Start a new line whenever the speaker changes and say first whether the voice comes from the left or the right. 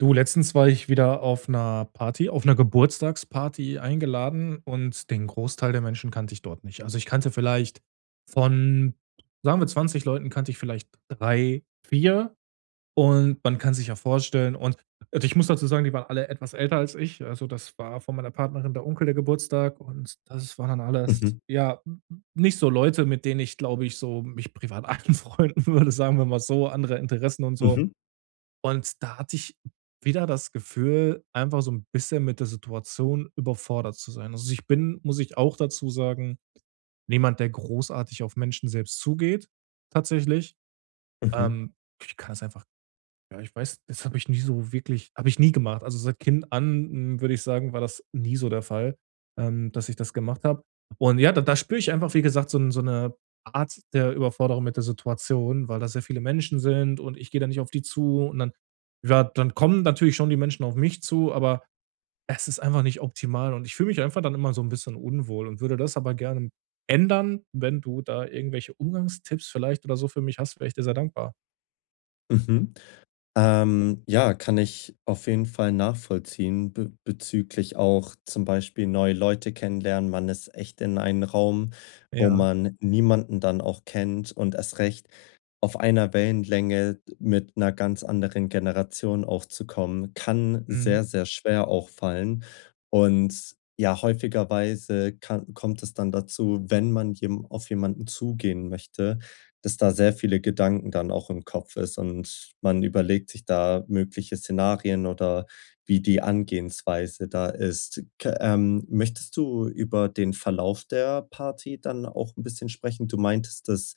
right: Du, letztens war ich wieder auf einer Party auf einer Geburtstagsparty eingeladen und den Großteil der Menschen kannte ich dort nicht. Also, ich kannte vielleicht von, sagen wir, 20 Leuten kannte ich vielleicht 3, 4 und man kann sich ja vorstellen und also, ich muss dazu sagen, die waren alle etwas älter als ich. Also, das war von meiner Partnerin der Onkel der Geburtstag und das waren dann alles,
left: Mhm.
right: ja, nicht so Leute, mit denen ich, glaube ich, so mich privat anfreunden würde, sagen wir mal so, andere Interessen und so.
left: Mhm.
right: Und da hatte ich wieder das Gefühl, einfach so ein bisschen mit der Situation überfordert zu sein. Also, ich bin, muss ich auch dazu sagen, niemand, der großartig auf Menschen selbst zugeht, tatsächlich.
left: Mhm.
right: Ähm, ich kann es einfach ja, ich weiß das habe ich nie so wirklich habe ich nie gemacht. Also, seit Kind an, würde ich sagen, war das nie so der Fall, dass ich das gemacht habe. Und ja, da spüre ich einfach, wie gesagt, so 'n so eine Art der Überforderung mit der Situation, weil da sehr viele Menschen sind und ich gehe da nicht auf die zu und dann ja, dann kommen natürlich schon die Menschen auf mich zu, aber es ist einfach nicht optimal und ich fühle mich einfach dann immer so ein bisschen unwohl und würde das aber gerne ändern. Wenn du da irgendwelche Umgangstipps vielleicht oder so für mich hast, wäre ich dir sehr dankbar.
left: Mhm. Ja, kann ich auf jeden Fall nachvollziehen, be bezüglich auch zum Beispiel neue Leute kennenlernen. Man ist echt in einen Raum, wo
right: Ja.
left: man niemanden dann auch kennt und erst recht auf einer Wellenlänge mit einer ganz anderen Generation auch zu kommen, kann
right: Mhm.
left: sehr, sehr schwer auch fallen. Und ja, häufigerweise kann kommt es dann dazu, wenn man jem auf jemanden zugehen möchte, dass da sehr viele Gedanken dann auch im Kopf ist und man überlegt sich da mögliche Szenarien oder wie die Angehensweise da ist. K Möchtest du über den Verlauf der Party dann auch ein bisschen sprechen? Du meintest, dass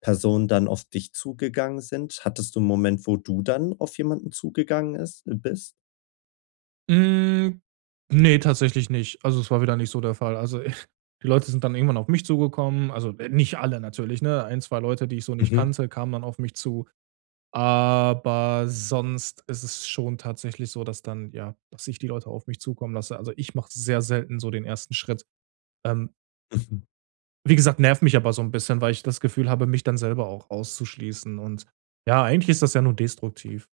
left: Personen dann auf dich zugegangen sind? Hattest du 'n Moment, wo du dann auf jemanden zugegangen ist bist?
right: Hm, ne, tatsächlich nicht. Also, es war wieder nicht so der Fall. Also, die Leute sind dann irgendwann auf mich zugekommen, also, nicht alle natürlich, ne? Ein 2 Leute, die ich so nicht
left: Mhm,
right: kannte, kamen dann auf mich zu. Aber sonst ist es schon tatsächlich so, dass dann ja, dass ich die Leute auf mich zukommen lasse. Also, ich mache sehr selten so den ersten Schritt. Ähm,
left: mhm.
right: wie gesagt, nervt mich aber so ein bisschen, weil ich das Gefühl habe, mich dann selber auch auszuschließen und ja, eigentlich ist das ja nur destruktiv.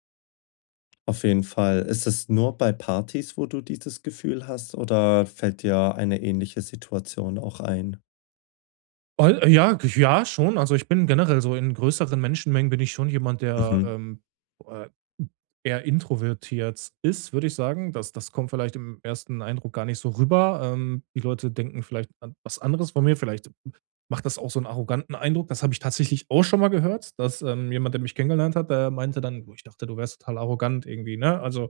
left: Auf jeden Fall. Ist es nur bei Partys, wo du dieses Gefühl hast, oder fällt dir eine ähnliche Situation auch ein?
right: Oh, ja, g ja, schon. Also, ich bin generell so in größeren Menschenmengen bin ich schon jemand, der,
left: Mhm,
right: äh, eher introvertiert ist, würde ich sagen. Das kommt vielleicht im ersten Eindruck gar nicht so rüber. Die Leute denken vielleicht an was anderes von mir. Vielleicht macht das auch so einen arroganten Eindruck. Das habe ich tatsächlich auch schon mal gehört, dass, jemand, der mich kennengelernt hat, der meinte dann: „Boah, ich dachte, du wärst total arrogant irgendwie“, ne? Also,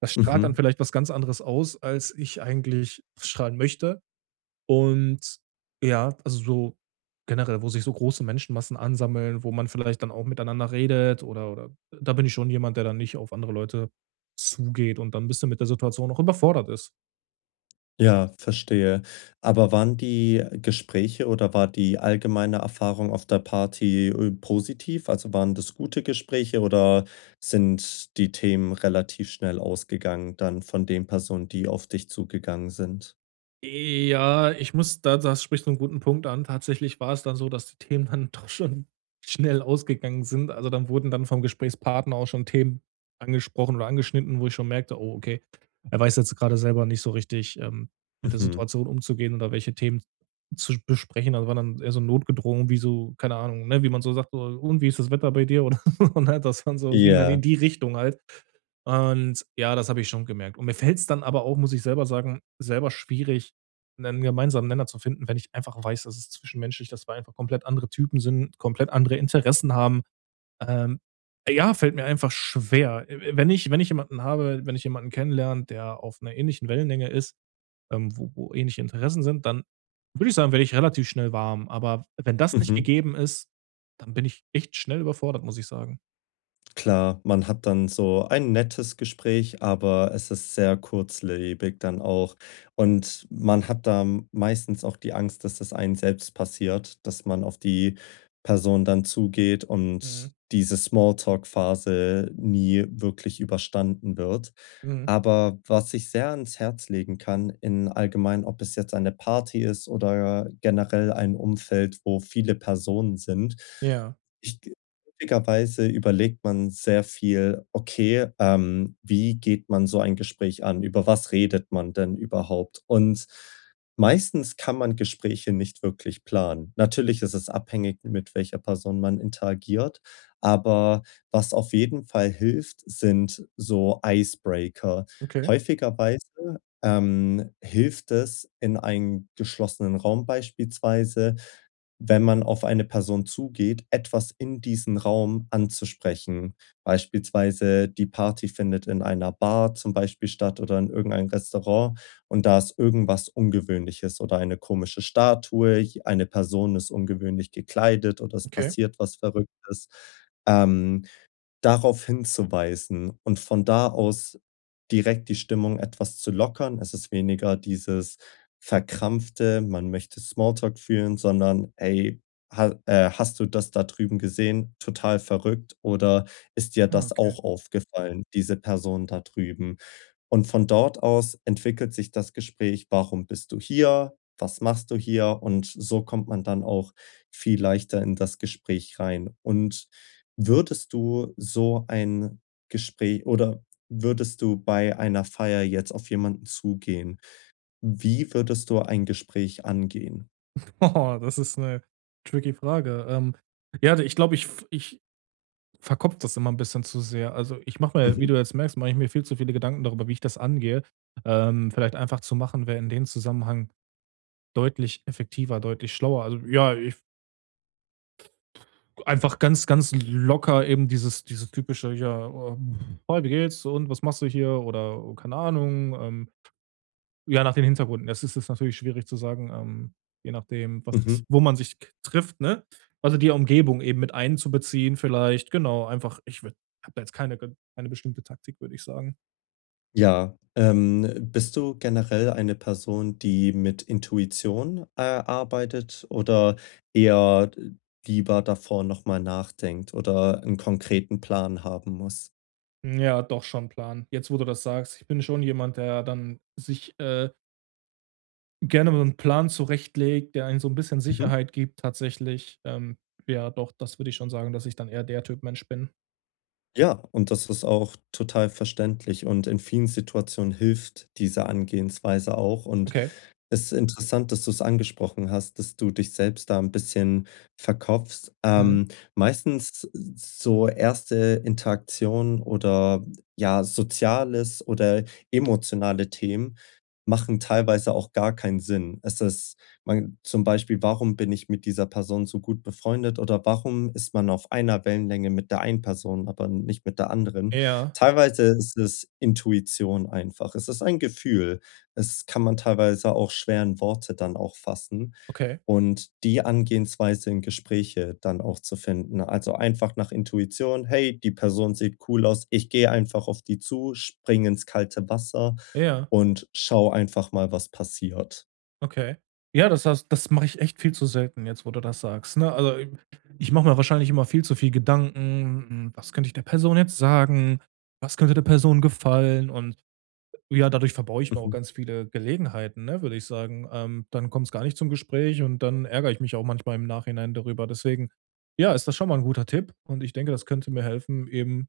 right: das strahlt dann
left: mhm.
right: vielleicht was ganz anderes aus, als ich eigentlich strahlen möchte. Und ja, also so generell, wo sich so große Menschenmassen ansammeln, wo man vielleicht dann auch miteinander redet oder da bin ich schon jemand, der dann nicht auf andere Leute zugeht und dann 'n bisschen mit der Situation auch überfordert ist.
left: Ja, verstehe. Aber waren die Gespräche oder war die allgemeine Erfahrung auf der Party positiv? Also, waren das gute Gespräche oder sind die Themen relativ schnell ausgegangen dann von den Personen, die auf dich zugegangen sind?
right: Ja, ich muss da das spricht so einen guten Punkt an. Tatsächlich war es dann so, dass die Themen dann doch schon schnell ausgegangen sind. Also, dann wurden dann vom Gesprächspartner auch schon Themen angesprochen oder angeschnitten, wo ich schon merkte: „Oh, okay, er weiß jetzt gerade selber nicht so richtig, mit der
left: Mhm.
right: Situation umzugehen oder welche Themen zu besprechen.“ Das war dann eher so notgedrungen, wie so keine Ahnung, ne, wie man so sagt: „So, und wie ist das Wetter bei dir?“ Oder so, ne? Das dann so ging dann in
left: Ja.
right: die Richtung halt. Und ja, das habe ich schon gemerkt. Und mir fällt es dann aber auch, muss ich selber sagen, selber schwierig einen gemeinsamen Nenner zu finden, wenn ich einfach weiß, dass es zwischenmenschlich dass wir einfach komplett andere Typen sind, komplett andere Interessen haben. Ähm, ja, fällt mir einfach schwer. Wenn ich wenn ich jemanden habe wenn ich jemanden kennenlerne, der auf einer ähnlichen Wellenlänge ist, wo ähnliche Interessen sind, dann würde ich sagen, werde ich relativ schnell warm. Aber wenn das nicht
left: Mhm.
right: gegeben ist, dann bin ich echt schnell überfordert, muss ich sagen.
left: Klar, man hat dann so ein nettes Gespräch, aber es ist sehr kurzlebig dann auch. Und man hat da meistens auch die Angst, dass es einem selbst passiert, dass man auf die Person dann zugeht
right: Mhm,
left: und diese Smalltalk-Phase nie wirklich überstanden wird.
right: mhm.
left: Aber was ich sehr ans Herz legen kann, in allgemein, ob es jetzt eine Party ist oder generell ein Umfeld, wo viele Personen sind,
right: Ja,
left: ich häufigerweise überlegt man sehr viel: „Okay, wie geht man so ein Gespräch an? Über was redet man denn überhaupt?“ Und meistens kann man Gespräche nicht wirklich planen. Natürlich ist es abhängig, mit welcher Person man interagiert, aber was auf jeden Fall hilft, sind so Icebreaker.
right: okay,
left: Häufigerweise hilft es in einem geschlossenen Raum beispielsweise, wenn man auf eine Person zugeht, etwas in diesen Raum anzusprechen. Beispielsweise die Party findet in einer Bar zum Beispiel statt oder in irgendeinem Restaurant und da ist irgendwas Ungewöhnliches oder eine komische Statue, eine Person ist ungewöhnlich gekleidet oder es
right: okay.
left: passiert was Verrücktes. Ähm, Darauf hinzuweisen und von da aus direkt die Stimmung etwas zu lockern. Es ist weniger dieses verkrampfte, man möchte Smalltalk führen, sondern: „Hey, ha hast du das da drüben gesehen? Total verrückt.“ Oder: „Ist dir
right: Ah,
left: das
right: okay.
left: auch aufgefallen, diese Person da drüben?“ Und von dort aus entwickelt sich das Gespräch: „Warum bist du hier? Was machst du hier?“ Und so kommt man dann auch viel leichter in das Gespräch rein. Und würdest du so ein Gespräch oder würdest du bei einer Feier jetzt auf jemanden zugehen? Wie würdest du ein Gespräch angehen?
right: Oh, das ist eine tricky Frage. Ja, ich glaube, ich verkopft das immer ein bisschen zu sehr. Also, ich mache mir wie
left: Mhm,
right: du jetzt merkst, mache ich mir viel zu viele Gedanken darüber, wie ich das angehe. Vielleicht einfach zu machen, wäre in dem Zusammenhang deutlich effektiver, deutlich schlauer. Also, ja, ich einfach ganz, ganz locker eben dieses typische: „Ja, oh, hi, wie geht's und was machst du hier?“ Oder, oh, keine Ahnung, ja, nach den Hintergründen. Das ist es natürlich schwierig zu sagen, je nachdem, was das
left: mhm.
right: wo man sich k trifft, ne? Also, die Umgebung eben mit einzubeziehen vielleicht, genau, einfach ich würde habe da jetzt keine bestimmte Taktik, würde ich sagen.
left: Ja, bist du generell eine Person, die mit Intuition arbeitet oder eher lieber davor noch mal nachdenkt oder 'n konkreten Plan haben muss?
right: Ja, doch schon Plan. Jetzt, wo du das sagst, ich bin schon jemand, der dann sich, gerne mal 'n Plan zurechtlegt, der einen so ein bisschen
left: Mhm.
right: Sicherheit gibt tatsächlich. Ja, doch, das würde ich schon sagen, dass ich dann eher der Typ Mensch bin.
left: Ja, und das ist auch total verständlich und in vielen Situationen hilft diese Angehensweise auch. Und
right: Okay.
left: es ist interessant, dass du es angesprochen hast, dass du dich selbst da ein bisschen verkopfst.
right: Mhm.
left: Meistens so erste Interaktionen oder, ja, soziales oder emotionale Themen machen teilweise auch gar keinen Sinn. Es ist, man zum Beispiel: „Warum bin ich mit dieser Person so gut befreundet?“ oder „Warum ist man auf einer Wellenlänge mit der einen Person, aber nicht mit der anderen?“
right: Ja,
left: Teilweise ist es Intuition einfach. Es ist ein Gefühl. Es kann man teilweise auch schwer in Worte dann auch fassen
right: okay.
left: und die Angehensweise in Gespräche dann auch zu finden. Also, einfach nach Intuition: „Hey, die Person sieht cool aus. Ich gehe einfach auf die zu, spring ins kalte Wasser
right: Ja.
left: und schau einfach mal, was passiert.“
right: Okay. Ja, das hast das mache ich echt viel zu selten jetzt, wo du das sagst, ne? Also, i ich mache mir wahrscheinlich immer viel zu viel Gedanken: „Hm, was könnte ich der Person jetzt sagen? Was könnte der Person gefallen?“ Und ja, dadurch verbaue ich mir auch
left: Mhm.
right: ganz viele Gelegenheiten, ne, würde ich sagen. Dann kommt es gar nicht zum Gespräch und dann ärgere ich mich auch manchmal im Nachhinein darüber. Deswegen, ja, ist das schon mal ein guter Tipp und ich denke, das könnte mir helfen, eben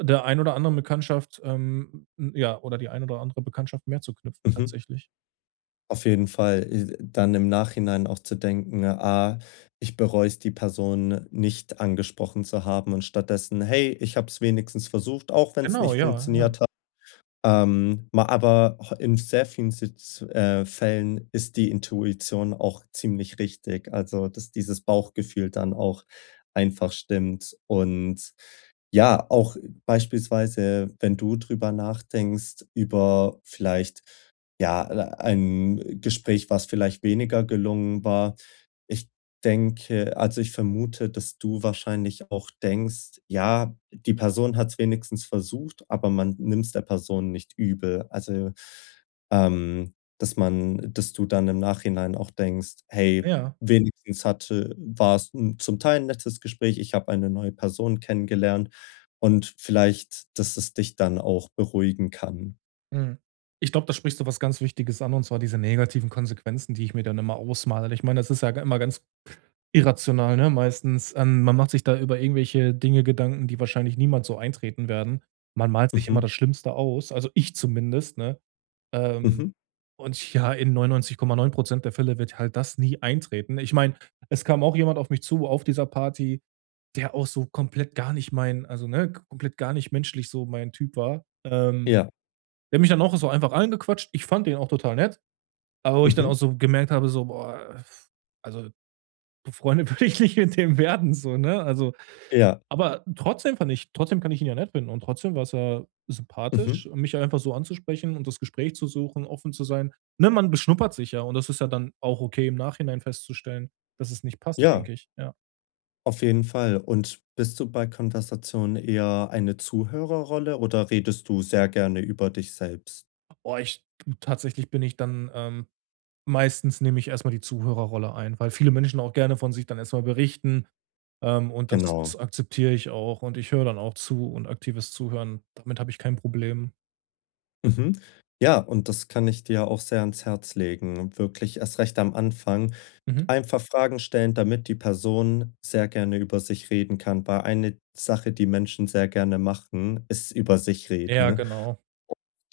right: der ein oder anderen Bekanntschaft, ja, oder die ein oder andere Bekanntschaft mehr zu knüpfen
left: Mhm. Mhm.
right: tatsächlich.
left: Auf jeden Fall dann im Nachhinein auch zu denken: „Ah, ich bereue es, die Person nicht angesprochen zu haben“ und stattdessen: „Hey, ich habe es wenigstens versucht, auch wenn es
right: Genau,
left: nicht
right: ja, ja,
left: funktioniert hat.“ ma Aber ho in sehr vielen Sitz Fällen ist die Intuition auch ziemlich richtig. Also, dass dieses Bauchgefühl dann auch einfach stimmt und ja, auch beispielsweise, wenn du drüber nachdenkst, über vielleicht, ja ein Gespräch, was vielleicht weniger gelungen war. Ich Denke, also ich vermute, dass du wahrscheinlich auch denkst: „Ja, die Person hat es wenigstens versucht, aber man nimmt's der Person nicht übel.“ Also, ähm, dass du dann im Nachhinein auch denkst: „Hey,
right: ja.
left: wenigstens hatte war es 'n zum Teil ein nettes Gespräch. Ich habe eine neue Person kennengelernt.“ Und vielleicht, dass es dich dann auch beruhigen kann.
right: Mhm. Ich glaube, da sprichst du was ganz Wichtiges an, und zwar diese negativen Konsequenzen, die ich mir dann immer ausmale. Ich meine, das ist ja immer ganz irrational, ne, meistens. Man macht sich da über irgendwelche Dinge Gedanken, die wahrscheinlich niemals so eintreten werden. Man malt sich immer
left: Mhm,
right: das Schlimmste aus, also ich zumindest, ne? Ähm,
left: mhm,
right: und ja, in 99,9% der Fälle wird halt das nie eintreten. Ich meine, es kam auch jemand auf mich zu auf dieser Party, der auch so komplett gar nicht mein also, ne, komplett gar nicht menschlich so mein Typ war.
left: ja,
right: Der hat mich dann auch so einfach angequatscht. Ich fand den auch total nett, aber wo ich dann auch
left: mhm,
right: so gemerkt habe, so, boah, also Freunde würde ich nicht mit dem werden, so, ne? Also,
left: ja,
right: aber trotzdem fand ich trotzdem kann ich ihn ja nett finden und trotzdem war es ja
left: mhm,
right: sympathisch, mich einfach so anzusprechen und das Gespräch zu suchen, offen zu sein. Ne, man beschnuppert sich ja und das ist ja dann auch okay, im Nachhinein festzustellen, dass es nicht passt,
left: ja,
right: denke ich, ja.
left: auf jeden Fall. Und bist du bei Konversationen eher eine Zuhörerrolle oder redest du sehr gerne über dich selbst?
right: Boah, ich tatsächlich bin ich dann, meistens nehme ich erstmal die Zuhörerrolle ein, weil viele Menschen auch gerne von sich dann erstmal berichten, und das
left: Genau.
right: akzeptiere ich auch und ich höre dann auch zu und aktives Zuhören, damit habe ich kein Problem.
left: Mhm. Ja, und das kann ich dir auch sehr ans Herz legen, wirklich erst recht am Anfang.
right: Mhm.
left: Einfach Fragen stellen, damit die Person sehr gerne über sich reden kann, weil eine Sache, die Menschen sehr gerne machen, ist über sich
right: Ja,
left: reden,
right: genau.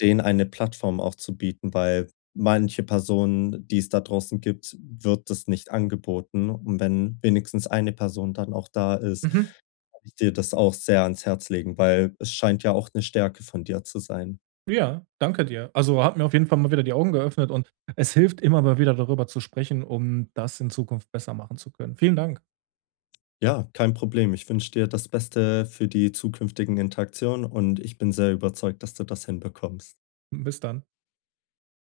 left: denen eine Plattform auch zu bieten, weil manche Personen, die es da draußen gibt, wird das nicht angeboten. Und wenn wenigstens eine Person dann auch da ist,
right: Mhm.
left: kann ich dir das auch sehr ans Herz legen, weil es scheint ja auch eine Stärke von dir zu sein.
right: Ja, danke dir. Also, hat mir auf jeden Fall mal wieder die Augen geöffnet und es hilft immer mal wieder darüber zu sprechen, um das in Zukunft besser machen zu können. Vielen Dank.
left: Ja, kein Problem. Ich wünsche dir das Beste für die zukünftigen Interaktionen und ich bin sehr überzeugt, dass du das hinbekommst.
right: Bis dann.